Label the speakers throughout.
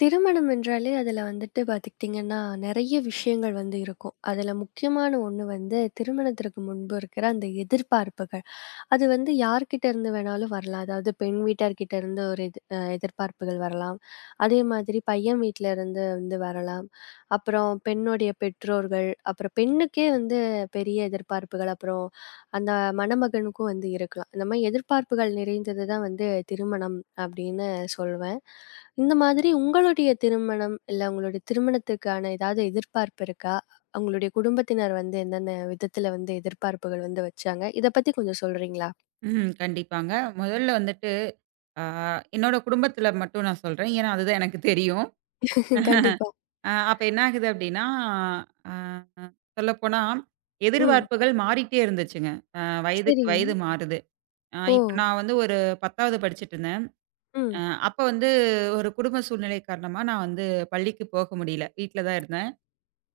Speaker 1: திருமணம் என்றாலே அதில வந்துட்டு பார்த்துக்கிட்டிங்கன்னா, நெறைய விஷயங்கள் வந்து இருக்கும். அதில முக்கியமான ஒண்ணு வந்து திருமணத்திற்கு முன்பு இருக்கிற அந்த எதிர்பார்ப்புகள். அது வந்து யார்கிட்ட இருந்து வேணாலும் வரலாம். அதாவது பெண் வீட்டார்கிட்ட இருந்து ஒரு எதிர்பார்ப்புகள் வரலாம். அதே மாதிரி பையன் வீட்ல இருந்து வந்து வரலாம். அப்புறம் பெண்ணுடைய பெற்றோர்கள், அப்புறம் பெண்ணுக்கே வந்து பெரிய எதிர்பார்ப்புகள், அப்புறம் அந்த மணமகனுக்கும் வந்து இருக்கலாம். இந்த மாரி எதிர்பார்ப்புகள் நிறைந்தது தான் வந்து திருமணம் அப்படின்னு சொல்வேன். இந்த மாதிரி உங்களுடைய திருமணம், இல்ல உங்களுடைய திருமணத்துக்கான ஏதாவது எதிர்பார்ப்பு இருக்கா? உங்களுடைய குடும்பத்தினர் வந்து என்னென்ன விதத்துல வந்து எதிர்பார்ப்புகள் வந்து வச்சாங்க? இத பத்தி கொஞ்சம் சொல்றீங்களா?
Speaker 2: ம். கண்டிப்பாங்க. முதல்ல வந்துட்டு ஆ என்னோட குடும்பத்தில மட்டும் நான் சொல்றேன். ஏன்னா, அதுதான் எனக்கு தெரியும்.
Speaker 1: கண்டிப்பா.
Speaker 2: அப்ப என்ன ஆகுது அப்டின்னா, அ சொல்லப்போனா
Speaker 1: ம்.
Speaker 2: எதிர்பார்ப்புகள் மாறிட்டே இருந்துச்சுங்க. அ வயதுக்கு
Speaker 1: சரிங்க.
Speaker 2: வயது மாறுது.
Speaker 1: ஓ!
Speaker 2: இப்ப நான் வந்து ஒரு 10வது படிச்சுட்டுருந்தேன். அ
Speaker 1: ம்.
Speaker 2: அப்ப வந்து ஒரு குடும்ப சூழ்நிலை காரணமா நான் வந்து பள்ளிக்கு போக முடியல. வீட்ல தான் இருந்தேன்.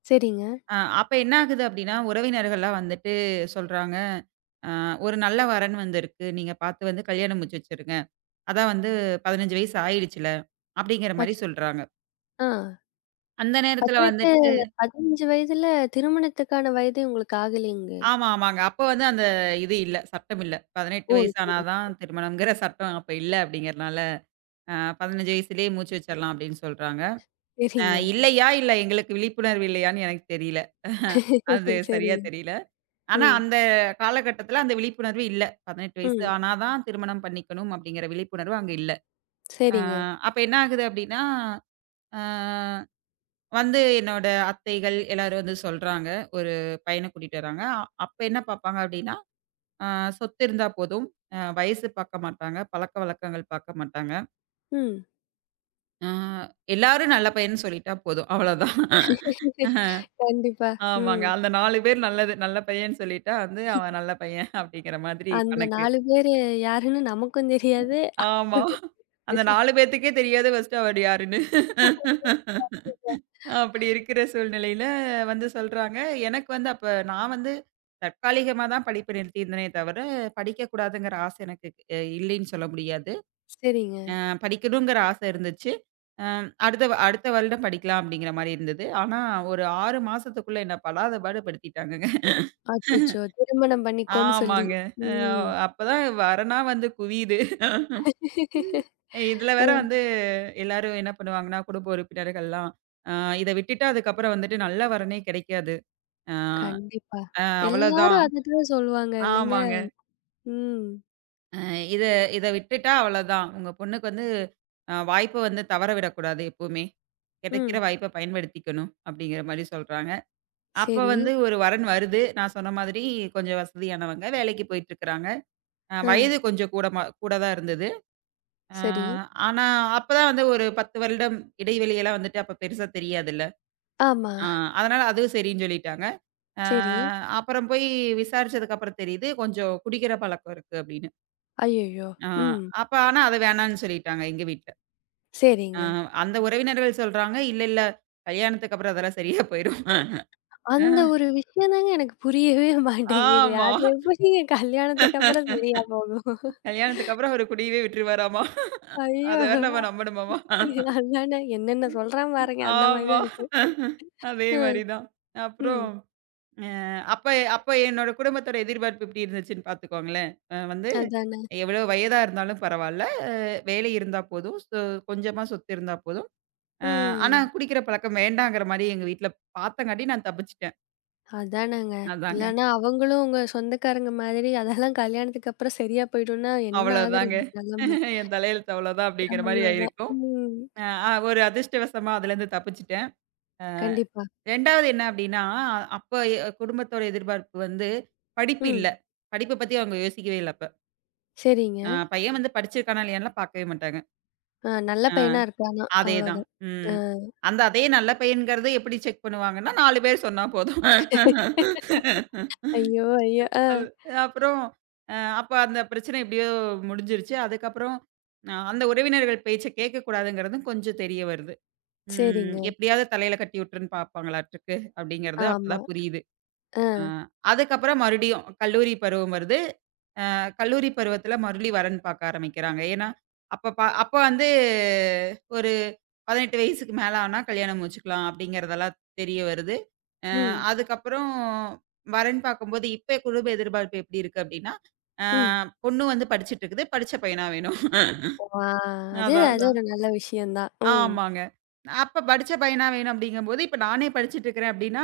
Speaker 1: சரிங்க.
Speaker 2: அ அப்ப என்ன ஆகுது அப்டின்னா, உறவினர்கள்லாம் வந்துட்டு சொல்றாங்க, "அ ஒரு நல்ல வரன் வந்திருக்கு. நீங்க பார்த்து வந்து கல்யாணம் முடிச்சு வச்சுருங்க." அதான் வந்து 15 வயசு ஆயிடுச்சுல, அப்படிங்கிற மாரி
Speaker 1: மத்
Speaker 2: சொல்றாங்க.
Speaker 1: ஆ
Speaker 2: அந்த நேரத்துல
Speaker 1: 18
Speaker 2: வந்துட்டு
Speaker 1: 15 வயதுல திருமணத்துக்கான வயதே உங்களுக்கு ஆகலைங்க.
Speaker 2: ஆமா, ஆமாங்க. அப்ப வந்து அந்த இது இல்ல, சட்டம் இல்ல. 18
Speaker 1: ஓ!
Speaker 2: வயசு ஆனா
Speaker 1: சரி.
Speaker 2: தான் திருமணம்ங்கிற சட்டம் அப்ப இல்ல அப்படிங்கிறனால, அ 15 வயசுலயே மூச்சு வச்சிரலாம் அப்படின்னு சொல்றாங்க. அ
Speaker 1: சரிங்க.
Speaker 2: இல்லையா, இல்ல எங்களுக்கு விழிப்புணர்வு இல்லையான்னு எனக்கு தெரியல. அது சரியா
Speaker 1: சரிங்க.
Speaker 2: தெரியல. ஆனா
Speaker 1: ம்.
Speaker 2: அந்த காலகட்டத்துல அந்த விழிப்புணர்வு இல்ல. 18 வயசு
Speaker 1: ம்.
Speaker 2: ஆனா தான் திருமணம் பண்ணிக்கணும் அப்படிங்கிற விழிப்புணர்வு அங்க இல்ல. அ
Speaker 1: சரிங்க.
Speaker 2: அப்ப என்ன ஆகுது அப்படின்னா, அ வந்து என்னோட அத்தைகள் எல்லாரும் வந்து சொல்றாங்க. ஒரு பையன கூட்டிட்டு வராங்க. அப்ப என்ன பார்ப்பாங்க அப்டின்னா, அ சொத்து இருந்தா போதும். வயசு பார்க்க மாட்டாங்க. பழக்கவழக்கங்கள் பார்க்க மாட்டாங்க.
Speaker 1: ம்.
Speaker 2: அ எல்லாரும் நல்ல பையன்னு சொல்லிட்டா போதும். அவ்வளோதான்.
Speaker 1: கண்டிப்பா.
Speaker 2: ஆமாங்க.
Speaker 1: ம்.
Speaker 2: அந்த 4 பேர் நல்லது நல்ல பையன்னு சொல்லிட்டா வந்து, அவன் நல்ல பையன் அப்டிங்கிற மாதிரி
Speaker 1: அந்த
Speaker 2: கணக்கு.
Speaker 1: 4 பேரு யாருன்னு நமக்கும் தெரியாது.
Speaker 2: ஆமா. அந்த 4 பேத்துக்கே தெரியாது ஃபர்ஸ்ட்டு அவர் யாருன்னு. அப்படி இருக்கிற சூழ்நிலையில வந்து சொல்றாங்க. எனக்கு வந்து அப்ப நான் வந்து தற்காலிகமா தான் படிப்ப நிறுத்தியிருந்தேனே தவிர, படிக்கக்கூடாதுங்கிற ஆசை எனக்கு இல்லைன்னு சொல்ல முடியாது.
Speaker 1: சரிங்க.
Speaker 2: படிக்கணுங்கிற ஆசை இருந்துச்சு. அ அடுத்த வருடம் படிக்கலாம் அப்படிங்கிற மாரி இருந்தது. ஆனா ஒரு 6 மாசத்துக்குள்ள என்ன படாத பாடு படுத்திட்டாங்கங்க.
Speaker 1: அச்சச்சோ! திருமணம் பண்ணிக்கோன்னு சொல்லி.
Speaker 2: ஆமாங்க. அ
Speaker 1: ம்.
Speaker 2: அப்பதான் வரனா வந்து குவியுது. ம். இதுல வேற
Speaker 1: அ
Speaker 2: வந்து எல்லாரும் என்ன பண்ணுவாங்கன்னா, குடும்ப உறுப்பினர்கள்லாம், "அ இத விட்டுட்டா அதுக்கப்புறம் வந்துட்டு நல்ல வரனே கிடைக்காது." ஆ,
Speaker 1: கண்டிப்பா.
Speaker 2: அவ்வளோதான்.
Speaker 1: எல்லாரும் அததான் சொல்லுவாங்க இல்லைங்க?
Speaker 2: ஆமாங்க.
Speaker 1: ம்.
Speaker 2: அ இத இத விட்டுட்டா அவ்வளோதான். உங்க பொண்ணுக்கு வந்து வாய்ப்ப வந்து தவற விடக்கூடாது எப்பவுமே. கிடைக்கிற
Speaker 1: ம்.
Speaker 2: வாய்ப்ப பயன்படுத்திக்கணும் அப்படிங்கிற மாரி சொல்றாங்க. அப்ப
Speaker 1: சரி.
Speaker 2: வந்து ஒரு வரன் வருது. நான் சொன்ன மாதிரி கொஞ்சம் வசதியானவங்க. வேலைக்கு போயிட்டுருக்கிறாங்க.
Speaker 1: ஆ.
Speaker 2: வயது கொஞ்சம் கூடமா கூட தான் இருந்தது. அ
Speaker 1: சரி.
Speaker 2: ஆனா அப்பதான் வந்து ஒரு 10 வருடம் இடைவெளியெல்லாம் வந்துட்டு அப்ப பெருசா தெரியாதுல்ல.
Speaker 1: ஆமா.
Speaker 2: ஆ அதனால அதுவும் சரின்னு சொல்லிட்டாங்க. அ
Speaker 1: சரி.
Speaker 2: அப்புறம் போய் விசாரிச்சதுக்கு அப்புறம் தெரியுது, கொஞ்சம் குடிக்கிற பழக்கம் இருக்கு அப்படின்னு.
Speaker 1: அய்யய்யோ!
Speaker 2: ஆ,
Speaker 1: ம்.
Speaker 2: அப்ப ஆனா அது வேணான்னு சொல்லிட்டாங்க எங்க வீட்ல. அ
Speaker 1: சரிங்க.
Speaker 2: அந்த உறவினர்கள் சொல்றாங்க, "இல்ல, இல்ல கல்யாணத்துக்கு அப்புறம் அதெல்லாம் சரியா போயிரும்." அ
Speaker 1: அந்த ஒரு விஷயம் தாங்க எனக்கு புரியவே மாட்டேங்குது.
Speaker 2: ஆமா.
Speaker 1: அது எப்படிங்க கல்யாணத்துக்கு அப்புறம் சரியா போகும்?
Speaker 2: கல்யாணத்துக்கு அப்புறம் அவரு குடியவே விட்டுருவாராமா. அத
Speaker 1: ஐயோ!
Speaker 2: வேற நம்ம நம்பணுமாமா?
Speaker 1: அதானே, என்னென்ன
Speaker 2: ம்.
Speaker 1: சொல்றான் பாருங்க. அந்த மாரி
Speaker 2: ஆமா.
Speaker 1: தான் இருக்கு.
Speaker 2: அஹ. அதே மாரி
Speaker 1: அ,
Speaker 2: தான். அப்புறம்
Speaker 1: ம்.
Speaker 2: அ அப்ப அப்ப என்னோட குடும்பத்தோட எதிர்பார்ப்பு எப்டி இருந்துச்சுன்னு பார்த்துக்கோங்களேன். வந்து
Speaker 1: அதானே.
Speaker 2: எவ்வளோ வயதா இருந்தாலும் பரவால்ல, அ வேலை இருந்தா போதும், கொஞ்சமா சொத்து இருந்தா போதும். அ ஆனா
Speaker 1: ம்.
Speaker 2: குடிக்கிற பழக்கம் வேண்டாங்கிற மாரி எங்க வீட்ல பாத்தங்காட்டி நான் தப்பிச்சுட்டேன்.
Speaker 1: அதானேங்க.
Speaker 2: அதாங்க.
Speaker 1: இல்லன்னா அவங்களும் உங்க சொந்தக்காரங்க மாதிரி, அதெல்லாம் கல்யாணத்துக்கு அப்புறம் சரியா போயிடும்னா, என்ன ஆகுறது
Speaker 2: அவ்வளோதாங்க.
Speaker 1: நெலம?
Speaker 2: என் தலையெழுத்து அவ்வளோதான் அப்படிங்கிற மாரி
Speaker 1: அவ்வளோதான்.
Speaker 2: ஆயிருக்கும்.
Speaker 1: ம்.
Speaker 2: அ அ ஒரு அதிர்ஷ்டவசமா அதுலருந்து தப்பிச்சுட்டேன். அ
Speaker 1: கண்டிப்பா.
Speaker 2: 2வது என்ன அப்படின்னா, அப்ப குடும்பத்தோட எதிர்பார்ப்பு வந்து படிப்பு
Speaker 1: ம்.
Speaker 2: இல்ல. படிப்ப பத்தி அவங்க யோசிக்கவே இல்ல அப்ப.
Speaker 1: சரிங்க.
Speaker 2: பையன் வந்து படிச்சிருக்கானா இல்லையான்லாம் பாக்கவே மாட்டாங்க.
Speaker 1: அ நல்ல
Speaker 2: அ
Speaker 1: பையனா இருக்கானா,
Speaker 2: அதேதான்.
Speaker 1: அவ்வளோதான். அ.
Speaker 2: ம். அந்த அதே நல்ல பையன்ங்கிறது எப்படி செக் பண்ணுவாங்கன்னா, 4 பேர் சொன்னா போதும்.
Speaker 1: ஐயோ! ஐயோ! அ.
Speaker 2: அது அப்புறம் அப்ப அந்த பிரச்சனை எப்படியோ முடிஞ்சிருச்சு. அதுக்கப்புறம் அந்த உறவினர்கள் பேச்ச கேட்கக்கூடாதுங்கிறதும் கொஞ்சம் தெரிய வருது. ம்
Speaker 1: சரிங்க.
Speaker 2: எப்படியாவது தலையில கட்டி விட்டுருன்னு பார்ப்பாங்களாட்டுருக்கு அப்படிங்கிறது
Speaker 1: ஆமா.
Speaker 2: அப்பதான் புரியுது.
Speaker 1: அ.
Speaker 2: அ அதுக்கப்புறம் மறுபடியும் கல்லூரி பருவம் வருது. கல்லூரி பருவத்துல மறுபடி வரன் பார்க்க ஆரம்பிக்கிறாங்க. ஏன்னா, அப்ப வந்து ஒரு 18 வயசுக்கு மேல ஆனா கல்யாணம் முடிச்சுக்கலாம் அப்படிங்கிறதெல்லாம் தெரிய வருது. அ
Speaker 1: ம்.
Speaker 2: அதுக்கப்புறம் வரன் பார்க்கும்போது, இப்ப குடும்ப எதிர்பார்ப்பு எப்படி இருக்கு அப்படின்னா, அ
Speaker 1: ம்.
Speaker 2: பொண்ணு வந்து படிச்சுட்டு இருக்குது. படிச்ச பையனா வேணும்.
Speaker 1: ஆ அது
Speaker 2: அதான்,
Speaker 1: அது
Speaker 2: அதான்.
Speaker 1: ஒரு நல்ல விஷயம் தான். ம்.
Speaker 2: ஆமாங்க. அப்ப படிச்ச பையனா வேணும் அப்படிங்கும்போது, இப்ப நானே படிச்சுட்டு இருக்கிறேன் அப்படின்னா,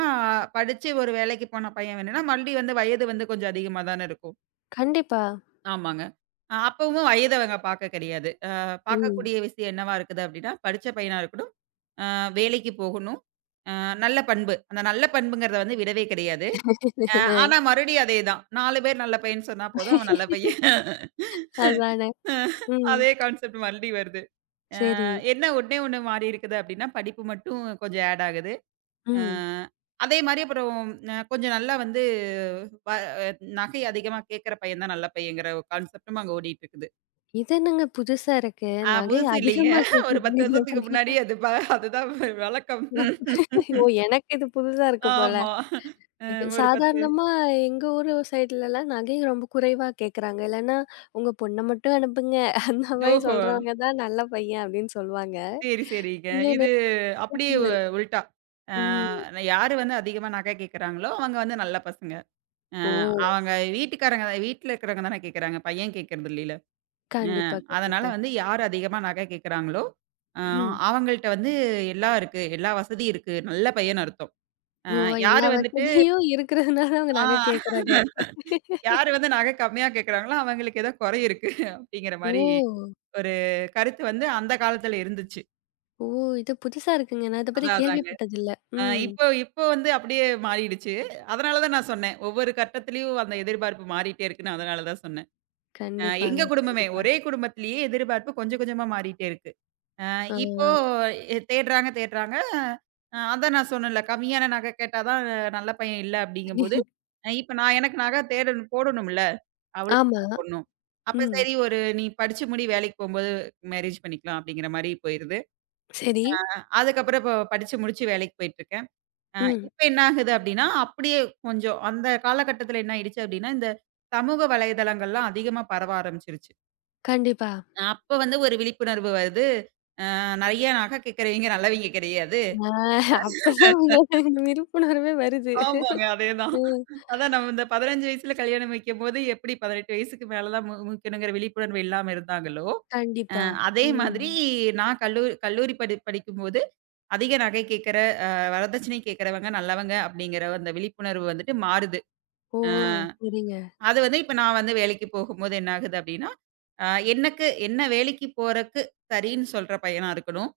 Speaker 2: படிச்சு ஒரு வேலைக்கு போன பையன் வேணும்னா, மறுபடியும் வந்து வயது வந்து கொஞ்சம் அதிகமா தானே இருக்கும்.
Speaker 1: கண்டிப்பா.
Speaker 2: ஆமாங்க. அப்பவும் வயத அவங்க பாக்க கிடையாது.
Speaker 1: ம்.
Speaker 2: பார்க்கக்கூடிய விஷயம் என்னவா இருக்குது அப்படின்னா, படிச்ச பையனா இருக்கணும், அ வேலைக்கு போகணும், அ நல்ல பண்பு. அந்த நல்ல பண்புங்கிறத வந்து விடவே கிடையாது.
Speaker 1: அ.
Speaker 2: ஆனா மறுபடியும் அதேதான். 4 பேர் நல்ல பையன்னு சொன்னா போதும், அவன் நல்ல பையன்.
Speaker 1: அதானே.
Speaker 2: அஹ்
Speaker 1: ம்.
Speaker 2: அதே கான்செப்ட் மறுபடியும் வருது. அ
Speaker 1: சரி.
Speaker 2: என்ன ஒண்ணே ஒண்ணு மாறி இருக்குது அப்படின்னா, படிப்பு மட்டும் கொஞ்சம் ஆட் ஆகுது. அ
Speaker 1: ம்.
Speaker 2: அதே மாரி அப்புறம் கொஞ்சம் நல்லா வந்து வ நகை அதிகமா கேட்கிற பையன் தான் நல்ல பையன்ங்கிற ஒரு கான்செப்டும் அங்க ஓடிட்டு இருக்குது.
Speaker 1: இது என்னங்க புதுசா இருக்கு.
Speaker 2: ஆ
Speaker 1: நகை
Speaker 2: புதுசு இல்லைங்க.
Speaker 1: அதிகமா
Speaker 2: ஒரு 10
Speaker 1: கேக்குதுங்கிற
Speaker 2: வருஷத்துக்கு
Speaker 1: பையன்.
Speaker 2: முன்னாடி அதுதான் வழக்கம்.
Speaker 1: ஓ! எனக்கு இது புதுசா இருக்கு போல.
Speaker 2: ஆமா. அ ஒரு 10
Speaker 1: சாதாரணமா எங்க ஊரு சைடுலலாம் நகை ரொம்ப குறைவா கேக்குறாங்க. இல்லன்னா உங்க பொண்ண மட்டும் அனுப்புங்க. அந்த மாரி
Speaker 2: ஓஹோ!
Speaker 1: சொல்றவங்க தான் நல்ல பையன் அப்படின்னு சொல்லுவாங்க.
Speaker 2: சரி, சரிங்க.
Speaker 1: இங்க
Speaker 2: இது அப்படியே
Speaker 1: நேர்மாறா இருக்கு.
Speaker 2: உல்ட்டா. ஆ
Speaker 1: ம்.
Speaker 2: யாரு வந்து அதிகமா நகை கேட்கறாங்களோ, அவங்க வந்து நல்ல பசங்க. அ
Speaker 1: ஓ!
Speaker 2: அவங்க வீட்டுக்காரங்க வீட்ல இருக்கிறவங்க தானே கேட்கறாங்க. பையன் கேட்கறது இல்லைல. அ
Speaker 1: கண்டிப்பா,
Speaker 2: அதனால
Speaker 1: கண்டிப்பா.
Speaker 2: வந்து யார் அதிகமா நகை கேட்கறாங்களோ, அ
Speaker 1: ம்.
Speaker 2: அவங்கள்ட்ட வந்து எல்லாம் இருக்கு. எல்லா வசதியும் இருக்கு. நல்ல பையன்னு அர்த்தம். அ
Speaker 1: ஓ!
Speaker 2: யாரு
Speaker 1: எல்லா
Speaker 2: வந்துட்டு
Speaker 1: வசதியும் இருக்கிறதுனால அவங்க
Speaker 2: ஆ.
Speaker 1: நகை கேக்குறாங்க.
Speaker 2: யாரு வந்து நகை கம்மியா கேட்கறாங்களோ, அவங்களுக்கு ஏதோ குறை இருக்கு அப்படிங்கிற
Speaker 1: ஓ!
Speaker 2: மாரி ஒரு கருத்து வந்து அந்த காலத்துல இருந்துச்சு.
Speaker 1: ஓ! இது புதுசா இருக்குங்க. நான் இத பத்தி
Speaker 2: அதான் அதாங்க.
Speaker 1: கேள்விப்பட்டதில்ல. ம்.
Speaker 2: இப்போ இப்போ வந்து அப்படியே மாறிடுச்சு. அதனால தான் நான் சொன்னேன். ஒவ்வொரு கட்டத்திலயும் அந்த எதிர்பார்ப்பு மாறிட்டே இருக்குன்னு அதனால தான் சொன்னேன்.
Speaker 1: கண்டிப்பாங்க,
Speaker 2: எங்க குடும்பமே
Speaker 1: கண்டிப்பா.
Speaker 2: ஒரே குடும்பத்திலேயே எதிர்பார்ப்பு கொஞ்சம் கொஞ்சமா மாறிட்டே இருக்கு. அ
Speaker 1: ஆ.
Speaker 2: இப்போ தேடுறாங்க தேடுறாங்க. அதான் நான் சொன்னேன்ல, கம்மியான நகை கேட்டா தான் நல்ல பையன் இல்ல அப்படிங்கும்போது, இப்ப நான் எனக்கு நகை தேடணும் போடணும்ல. அவ்வளோ
Speaker 1: ஆமா.
Speaker 2: பொண்ணும். அப்ப
Speaker 1: ம்.
Speaker 2: சரி ஒரு நீ படிச்சு முடி வேலைக்கு போம்போது மேரேஜ் பண்ணிக்கலாம் அப்படிங்கிற மாரி போயிருது.
Speaker 1: சரி.
Speaker 2: அ அதுக்கப்புறம் இப்போ படிச்சு முடிச்சு வேலைக்கு போயிட்டுருக்கேன். அ
Speaker 1: ம்.
Speaker 2: இப்ப என்ன ஆகுது அப்படின்னா, அப்படியே கொஞ்சம் அந்த காலகட்டத்தில என்ன ஆயிடுச்சு அப்படின்னா, இந்த சமூக வலைதளங்கள்லாம் அதிகமா பரவ ஆரம்பிச்சுருச்சு.
Speaker 1: கண்டிப்பா.
Speaker 2: அப்ப வந்து ஒரு விழிப்புணர்வு வருது. நெறைய நகை கேட்கிறவைங்க நல்லவைங்க கிடையாது.
Speaker 1: ஆ அப்பதான் உங்களுக்கு இந்த விழிப்புணர்வே வருது.
Speaker 2: ஆமாங்க. அதேதான்.
Speaker 1: ம்.
Speaker 2: அதான் நம்ம இந்த 15 வயசுல கல்யாணம் வைக்கும்போது எப்படி 18 வயசுக்கு மேல தான் முக்கணுங்கிற விழிப்புணர்வு இல்லாம இருந்தாங்களோ, அ
Speaker 1: கண்டிப்பா.
Speaker 2: அதே
Speaker 1: ம்.
Speaker 2: மாதிரி நான் கல்லூரி படிக்கும்போது அதிக நகை கேட்கிற, அ வரதட்சணை கேட்கிறவங்க நல்லவங்க அப்படிங்கிற அந்த விழிப்புணர்வு வந்துட்டு மாறுது.
Speaker 1: ஓ!
Speaker 2: அ
Speaker 1: சரிங்க.
Speaker 2: அது வந்து இப்ப நான் வந்து வேலைக்கு போகும்போது என்ன ஆகுது அப்படின்னா, அ எனக்கு என்ன வேலைக்கு போறக்கு சரின்னு சொல்ற பையனா இருக்கணும்.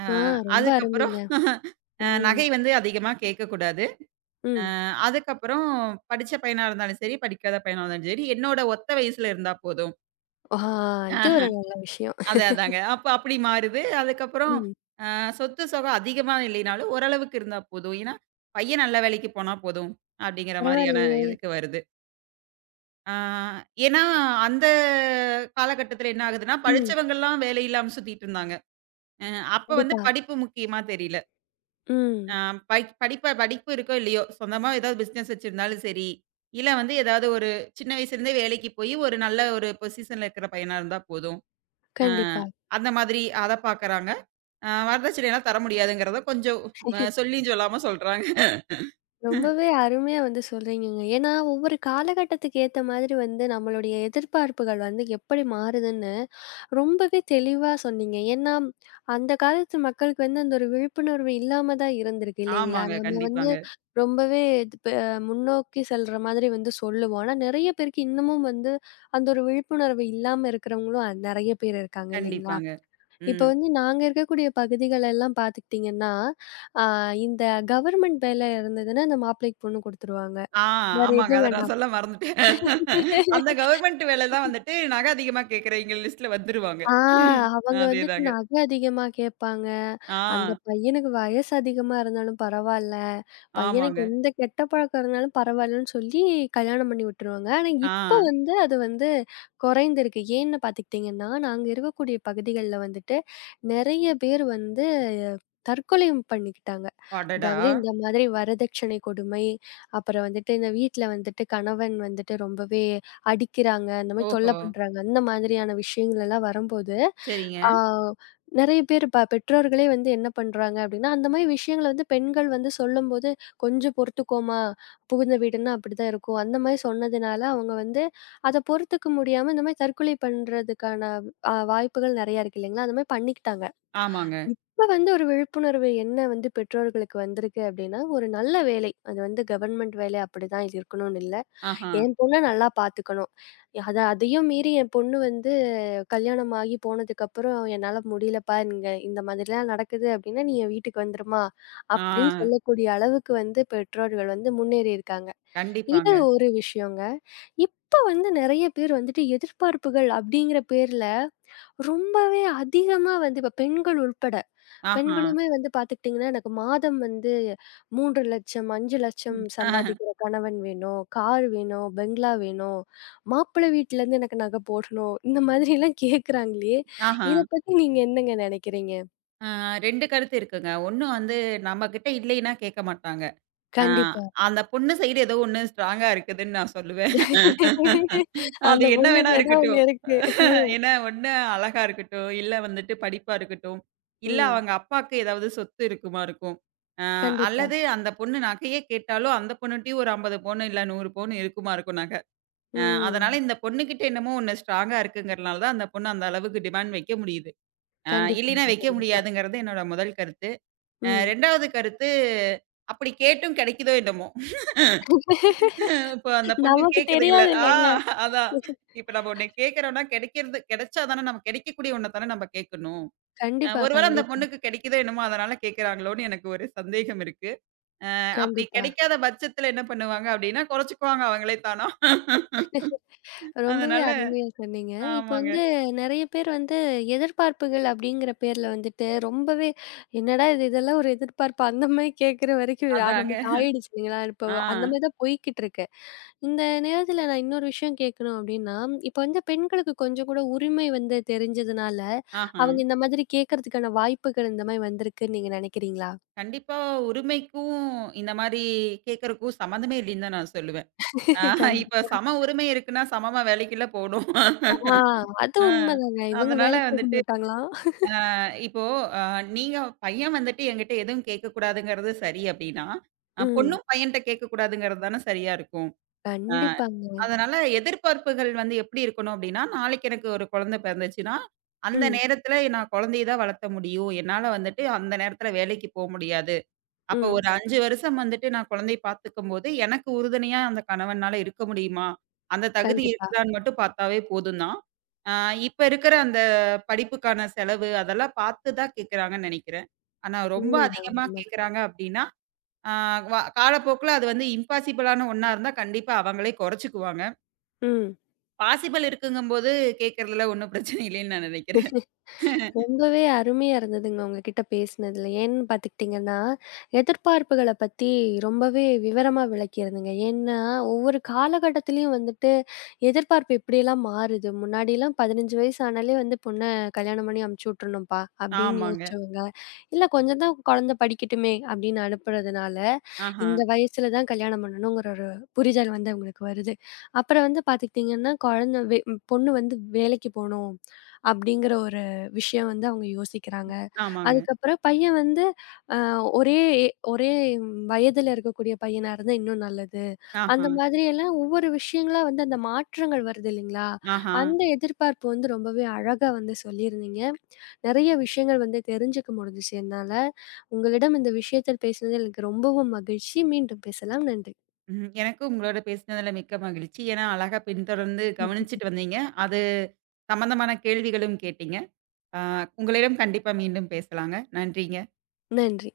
Speaker 2: அ
Speaker 1: ஆ ரொம்ப
Speaker 2: அதுக்கப்புறம்
Speaker 1: அருமைங்க. ம்.
Speaker 2: நகை வந்து அதிகமா கேட்கக்கூடாது.
Speaker 1: ம்.
Speaker 2: அதுக்கப்புறம் படிச்ச பையனா இருந்தாலும் சரி, படிக்காத பையனா இருந்தாலும் சரி, என்னோட ஒத்த வயசுல இருந்தா போதும்.
Speaker 1: ஆ இது
Speaker 2: அஹ்,
Speaker 1: ஒரு நல்ல விஷயம்.
Speaker 2: அது அதாங்க. அப்ப அப்படி மாறுது. அதுக்கப்புறம்
Speaker 1: ம்.
Speaker 2: அ சொத்து சுகம் அதிகமா இல்லைனாலும் ஓரளவுக்கு இருந்தா போதும். ஏன்னா, பையன் நல்ல வேலைக்கு போனா போதும் அப்படிங்கிற மாரியான
Speaker 1: பரவாயில்லையே!
Speaker 2: இதுக்கு வருது. ஆ ஏன்னா, அந்த காலகட்டத்தில என்ன ஆகுதுன்னா,
Speaker 1: ம்.
Speaker 2: படிச்சவங்கலாம் வேலை இல்லாம சுத்திட்டு இருந்தாங்க. அ அப்ப வந்து
Speaker 1: கண்டிப்பா.
Speaker 2: படிப்பு முக்கியமா தெரியல. ஆ
Speaker 1: ம்.
Speaker 2: படிப்பு இருக்கோ இல்லையோ, சொந்தமா ஏதாவது பிசினஸ் வச்சிருந்தாலும் சரி, இல்ல வந்து ஏதாவது ஒரு சின்ன வயசுலேருந்தே வேலைக்கு போயி, ஒரு நல்ல ஒரு பொசிஷன்ல இருக்கிற பையனா இருந்தா போதும். அ
Speaker 1: கண்டிப்பா.
Speaker 2: அந்த மாதிரி அத பாக்குறாங்க. வரதட்சணைலாம் தர முடியாதுங்கிறத கொஞ்சம் சொல்லியும் சொல்லாம சொல்றாங்க.
Speaker 1: ரொம்பவே அருமையா வந்து சொல்றீங்கங்க. ஏன்னா, ஒவ்வொரு காலகட்டத்துக்கு ஏத்த மாதிரி வந்து நம்மளுடைய எதிர்பார்ப்புகள் வந்து எப்படி மாறுதுன்னு ரொம்பவே தெளிவா சொன்னீங்க. ஏன்னா, அந்த காலத்து மக்களுக்கு வந்து அந்த ஒரு விழிப்புணர்வு இல்லாம தான் இருந்திருக்கு இல்லைங்களா?
Speaker 2: ஆமாங்க.
Speaker 1: நம்ம வந்து
Speaker 2: கண்டிப்பாங்க,
Speaker 1: ரொம்பவே இது முன்னோக்கி செல்ற மாதிரி வந்து சொல்லுவோம். ஆனா, நெறைய பேருக்கு இன்னமும் வந்து அந்த ஒரு விழிப்புணர்வு இல்லாம இருக்கிறவங்களும் நெறைய பேர் இருக்காங்க இல்லைங்களா?
Speaker 2: கண்டிப்பாங்க.
Speaker 1: இப்ப
Speaker 2: ம்.
Speaker 1: வந்து நாங்க இருக்கக்கூடிய பகுதிகள் எல்லாம் பார்த்துக்கிட்டீங்கன்னா ஆ இந்த கவர்மெண்ட் வேலை இருந்ததுன்னா, அந்த மாப்பிள்ளைக்கு பொண்ணு குடுத்துருவாங்க.
Speaker 2: ஆ
Speaker 1: வேற
Speaker 2: ஆமாங்க.
Speaker 1: எதுவும்
Speaker 2: அத நான் சொல்ல மறந்துட்டேன். அந்த
Speaker 1: வேண்டாம்.
Speaker 2: கவர்மெண்ட் வேலை தான் வந்துட்டு நகை அதிகமா கேட்கிறவைங்க லிஸ்ட்ல வந்துருவாங்க.
Speaker 1: ஆ
Speaker 2: ம்,
Speaker 1: அவங்க வந்துட்டு
Speaker 2: அதேதாங்க.
Speaker 1: நகை அதிகமா கேட்பாங்க.
Speaker 2: ஆ
Speaker 1: அந்த பையனுக்கு வயசு அதிகமா இருந்தாலும் பரவால்ல. பையனுக்கு
Speaker 2: ஆமாங்க.
Speaker 1: எந்த கெட்ட பழக்கம் இருந்தாலும் பரவாயில்லன்னு சொல்லி கல்யாணம் பண்ணி விட்டுருவாங்க. ஆனா
Speaker 2: ஆ
Speaker 1: இப்ப வந்து அது வந்து குறைந்திருக்கு. ஏன்னு பார்த்துக்கிட்டிங்கன்னா, நாங்க இருக்கக்கூடிய பகுதிகள்ல வந்துட்டு நெறைய பேர் வந்து தற்கொலை பண்ணிக்கிட்டாங்க.
Speaker 2: அடடா!
Speaker 1: அதாவது இந்த மாதிரி வரதட்சணை கொடுமை, அப்புறம் வந்துட்டு இந்த வீட்ல வந்துட்டு கணவன் வந்துட்டு ரொம்பவே அடிக்கிறாங்க, அந்த மாரி
Speaker 2: ஓஹோ!
Speaker 1: தொல்ல பண்றாங்க. அந்த மாதிரியான விஷயங்கள் எல்லாம் வரும்போது,
Speaker 2: சரிங்க.
Speaker 1: ஆ நெறைய பேர் பெற்றோர்களே வந்து என்ன பண்றாங்க அப்டின்னா, அந்த மாரி விஷயங்கள வந்து பெண்கள் வந்து சொல்லும்போது, "கொஞ்சம் பொறுத்துக்கோமா, புகுந்த வீடுன்னா அப்படிதான் இருக்கும்." அந்த மாரி சொன்னதுனால, அவங்க வந்து அத பொறுத்துக்க முடியாம இந்த மாரி தற்கொலை பண்றதுக்கான வாய்ப்புகள் நெறையா இருக்கு இல்லைங்களா? அந்த மாரி பண்ணிக்கிட்டாங்க.
Speaker 2: ஆமாங்க.
Speaker 1: இப்ப வந்து ஒரு விழிப்புணர்வு என்ன வந்து பெற்றோர்களுக்கு வந்திருக்கு அப்டின்னா, ஒரு நல்ல வேலை. அது வந்து கவர்மெண்ட் வேலை அப்படிதான் இது இருக்கணும்னு இல்ல.
Speaker 2: ஆஹா.
Speaker 1: என் பொண்ண நல்லா பாத்துக்கணும். அத அதையும் மீறி என் பொண்ணு வந்து கல்யாணம் ஆகி போனதுக்கப்புறம், "என்னால முடியலப்பா, இங்க இந்த மாதிரிலாம் நடக்குது அப்படின்னா, நீ என் வீட்டுக்கு வந்துருமா?"
Speaker 2: ஆ.
Speaker 1: அப்படின்னு சொல்லக்கூடிய அளவுக்கு வந்து பெற்றோர்கள் வந்து முன்னேறி இருக்காங்க. இது
Speaker 2: கண்டிப்பாங்க.
Speaker 1: ஒரு விஷயங்க. இப்ப வந்து நெறைய பேர் வந்துட்டு எதிர்பார்ப்புகள் அப்படிங்கிற பேர்ல ரொம்பவே அதிகமா வந்து இப்ப பெண்கள் உள்பட
Speaker 2: ஆஹா.
Speaker 1: பெண்களுமே வந்து பார்த்துக்கிட்டிங்கன்னா, எனக்கு மாதம் வந்து 3,00,000, 5,00,000
Speaker 2: ம்.
Speaker 1: சம்பாதிக்கிற கணவன் வேணும், கார் வேணும், பெங்களா வேணும், மாப்பிள்ளை வீட்லேருந்து எனக்கு நகை போடணும், இந்த மாதிரிலாம் கேட்குறாங்களே,
Speaker 2: ஆஹா.
Speaker 1: இத பத்தி நீங்க என்னங்க நெனைக்கிறீங்க?
Speaker 2: ஆ 2 கருத்து இருக்குங்க. ஒண்ணு வந்து நம்மகிட்ட இல்லைன்னா கேட்க மாட்டாங்க. ஆ
Speaker 1: கண்டிப்பா.
Speaker 2: அந்த பொண்ணு சைடு ஏதோ ஒண்ணு ஸ்ட்ராங்கா இருக்குதுன்னு நான் சொல்லுவேன். அது
Speaker 1: அந்த
Speaker 2: என்ன வேணா
Speaker 1: பொண்ணுக்கு ஏதோ ஒண்ணு
Speaker 2: இருக்கட்டும்.
Speaker 1: இருக்கு.
Speaker 2: ஏன்னா ஒண்ணு அழகா இருக்கட்டும், இல்ல வந்துட்டு படிப்பா இருக்கட்டும், இல்ல
Speaker 1: ம்.
Speaker 2: அவங்க அப்பாக்கு ஏதாவது சொத்து இருக்குமா இருக்கும். ஆ
Speaker 1: கண்டிப்பா.
Speaker 2: அல்லது அந்த பொண்ணு நகையே கேட்டாலும் அந்த பொண்ணுட்டயும் ஒரு 50 பவுனு இல்ல 100 பவுனு இருக்குமா இருக்கும் நகை. அதனால
Speaker 1: ம்.
Speaker 2: இந்த பொண்ணுகிட்ட என்னமோ ஒண்ணு ஸ்ட்ராங்கா இருக்குங்கிறனால தான் அந்த பொண்ணு அந்த அளவுக்கு டிமாண்ட் வைக்க முடியுது. அ இல்லைன்னா
Speaker 1: கண்டிப்பாங்க,
Speaker 2: வைக்க
Speaker 1: கண்டிப்பா.
Speaker 2: முடியாதுங்கிறது என்னோட முதல் கருத்து.
Speaker 1: ம்.
Speaker 2: 2வது கருத்து, அப்படி கேட்டும் கிடைக்குதோ என்னமோ. இப்போ அந்த பொண்ணு
Speaker 1: நமக்கு
Speaker 2: கேட்குதுங்கல்ல.
Speaker 1: தெரியாது
Speaker 2: ஆ
Speaker 1: இல்லங்க.
Speaker 2: அதான். இப்ப நம்ம ஒண்ணு கேட்கிறோம்னா கிடைக்கிறது கிடைச்சா தானே நம்ம கிடைக்கக்கூடிய ஒண்ண தானே நம்ம கேட்கணும்.
Speaker 1: கண்டிப்பா,
Speaker 2: ஒரு வேளை அந்த
Speaker 1: கண்டிப்பா,
Speaker 2: பொண்ணுக்கு கிடைக்குதோ என்னமோ அதனால கேட்கிறாங்களோன்னு எனக்கு ஒரு சந்தேகம் இருக்கு. அப்படி
Speaker 1: கண்டிப்பா.
Speaker 2: கிடைக்காத பட்சத்துல என்ன பண்ணுவாங்க அப்படின்னா, குறைச்சுக்குவாங்க அவங்களே தானா.
Speaker 1: ரொம்பவே
Speaker 2: அதனால
Speaker 1: அருமையா சொன்னீங்க. இப்ப
Speaker 2: ஆமாங்க.
Speaker 1: வந்து நெறைய பேர் வந்து எதிர்பார்ப்புகள் அப்படிங்கிற பேர்ல வந்துட்டு ரொம்பவே "என்னடா இது இதெல்லாம் ஒரு எதிர்பார்ப்பா?" அந்த மாரி கேட்கிற வரைக்கும் இது
Speaker 2: அதாங்க.
Speaker 1: நமக்கு ஆயிடுச்சு இல்லைங்களா? இப்போ
Speaker 2: ஆ.
Speaker 1: அந்த மாரி தான் போய்க்கிட்டு இருக்கு. இந்த நேரத்துல நான் இன்னொரு விஷயம் கேட்கணும் அப்படின்னா, இப்ப வந்து பெண்களுக்கு கொஞ்சம் கூட உரிமை வந்து தெரிஞ்சதுனால,
Speaker 2: ஆஹா.
Speaker 1: அவங்க இந்த மாதிரி கேட்கறதுக்கான வாய்ப்புகள் இந்த மாரி வந்திருக்குன்னு நீங்க நெனைக்கிறீங்களா?
Speaker 2: கண்டிப்பா உரிமைக்கும், இந்த மாரி கேட்கறக்கும் சம்மந்தமே இல்லைன்னு தான் நான் சொல்லுவேன். ஆஹா இப்ப
Speaker 1: கண்டிப்பா.
Speaker 2: சம உரிமை இருக்குன்னா, சமமா வேலைக்குல்ல போணும்.
Speaker 1: ஆ அது
Speaker 2: ஆ
Speaker 1: உண்மைதாங்க. இவங்க
Speaker 2: அதனால
Speaker 1: வேலைக்கு போக
Speaker 2: வந்துட்டு,
Speaker 1: மாட்டாங்களா?
Speaker 2: அ இப்போ அ நீங்க பையன் வந்துட்டு என்கிட்ட எதுவும் கேட்கக்கூடாதுங்கிறது சரி அப்படின்னா,
Speaker 1: ம்.
Speaker 2: பொண்ணும் பையன்ட்ட கேட்கக்கூடாதுங்கிறது தானே சரியா இருக்கும். அ
Speaker 1: கண்டிப்பாங்க.
Speaker 2: அதனால எதிர்பார்ப்புகள் வந்து எப்படி இருக்கணும் அப்படின்னா, நாளைக்கு எனக்கு ஒரு குழந்தை பிறந்துச்சுன்னா, அந்த
Speaker 1: ம்,
Speaker 2: நேரத்துல நான் குழந்தைய தான் வளர்த்த முடியும். என்னால வந்துட்டு அந்த நேரத்துல வேலைக்கு போ முடியாது. அப்ப
Speaker 1: ம்.
Speaker 2: ஒரு 5 வருஷம் வந்துட்டு நான் குழந்தைய பார்த்துக்கும்போது, எனக்கு உறுதுணையா அந்த கணவனால இருக்க முடியுமா? அந்த தகுதி
Speaker 1: கண்டிப்பா.
Speaker 2: இருக்குதான்னு மட்டும் பார்த்தாவே போதும் தான். ஆ இப்ப இருக்கிற அந்த படிப்புக்கான செலவு அதெல்லாம் பார்த்து தான் கேட்குறாங்கன்னு நெனைக்கிறேன். ஆனா ரொம்ப
Speaker 1: உண்மைதான்,
Speaker 2: அதிகமா
Speaker 1: உண்மைதான்.
Speaker 2: கேட்குறாங்க அப்டின்னா, ஆ வ காலப்போக்குல அது வந்து இம்பாசிபிளான ஒண்ணா இருந்தா கண்டிப்பா அவங்களே குறைச்சுக்குவாங்க.
Speaker 1: ம்.
Speaker 2: பாசிபிள் இருக்குங்கும்போது கேட்கறதுல ஒண்ணும் பிரச்சனை இல்லைன்னு நான் நெனைக்கிறேன்.
Speaker 1: ரொம்பவே அருமையா இருந்ததுங்க உங்ககிட்ட பேசினதுல. ஏன்னு பார்த்துக்கிட்டிங்கன்னா, எதிர்பார்ப்புகள பத்தி ரொம்பவே விவரமா விளக்கியிருந்தீங்க. ஏன்னா, ஒவ்வொரு காலகட்டத்திலயும் வந்து எதிர்பார்ப்பு இப்படியெல்லாம் மாறுது. முன்னாடிலாம் 15 வயசு ஆனாலே வந்து பொண்ண கல்யாணம் பண்ணி அனுப்பிச்சு விட்டுரணும்ப்பா அப்படின்னு
Speaker 2: ஆமாங்க.
Speaker 1: யோசிச்சவங்க, இல்ல கொஞ்சம் தான் குழந்தை படிக்கட்டுமே அப்படின்னு அனுப்புறதுனால,
Speaker 2: ஆஹா.
Speaker 1: இந்த வயசுல தான் கல்யாணம் பண்ணணுங்கிற ஒரு புரிதல் வந்து அவங்களுக்கு வருது. அப்புறம் வந்து பார்த்துக்கிட்டீங்கன்னா, குழந்தை பொண்ணு வந்து வேலைக்கு போணும் அப்படிங்கிற ஒரு விஷயம் வந்து அவங்க யோசிக்கிறாங்க.
Speaker 2: ஆமாங்க.
Speaker 1: அதுக்கப்புறம் பையன் வந்து அ ஒரே ஒரே வயதுல இருக்கக்கூடிய பையனா இருந்தா இன்னும் நல்லது.
Speaker 2: ஆஹா.
Speaker 1: அந்த மாதிரி எல்லாம் ஒவ்வொரு விஷயங்களா வந்து அந்த மாற்றங்கள் வருது இல்லைங்களா?
Speaker 2: ஆஹா.
Speaker 1: அந்த எதிர்பார்ப்பு வந்து ரொம்பவே அழகா வந்து சொல்லியிருந்தீங்க. நெறைய விஷயங்கள் வந்து தெரிஞ்சுக்க முடிஞ்சுச்சு என்னால. உங்களிடம் இந்த விஷயத்தில் பேசினது எனக்கு ரொம்பவும் மகிழ்ச்சி. மீண்டும் பேசலாம். நன்றி.
Speaker 2: ம். எனக்கும் உங்களோட பேசினதுல மிக்க மகிழ்ச்சி. ஏன்னா, அழகா பின்தொடர்ந்து
Speaker 1: ம்.
Speaker 2: கவனிச்சுட்டு வந்தீங்க. அது சம்மந்தமான கேள்விகளும் கேட்டீங்க. ஆ உங்களிடம் கண்டிப்பா மீண்டும் பேசலாங்க. நன்றிங்க.
Speaker 1: நன்றி.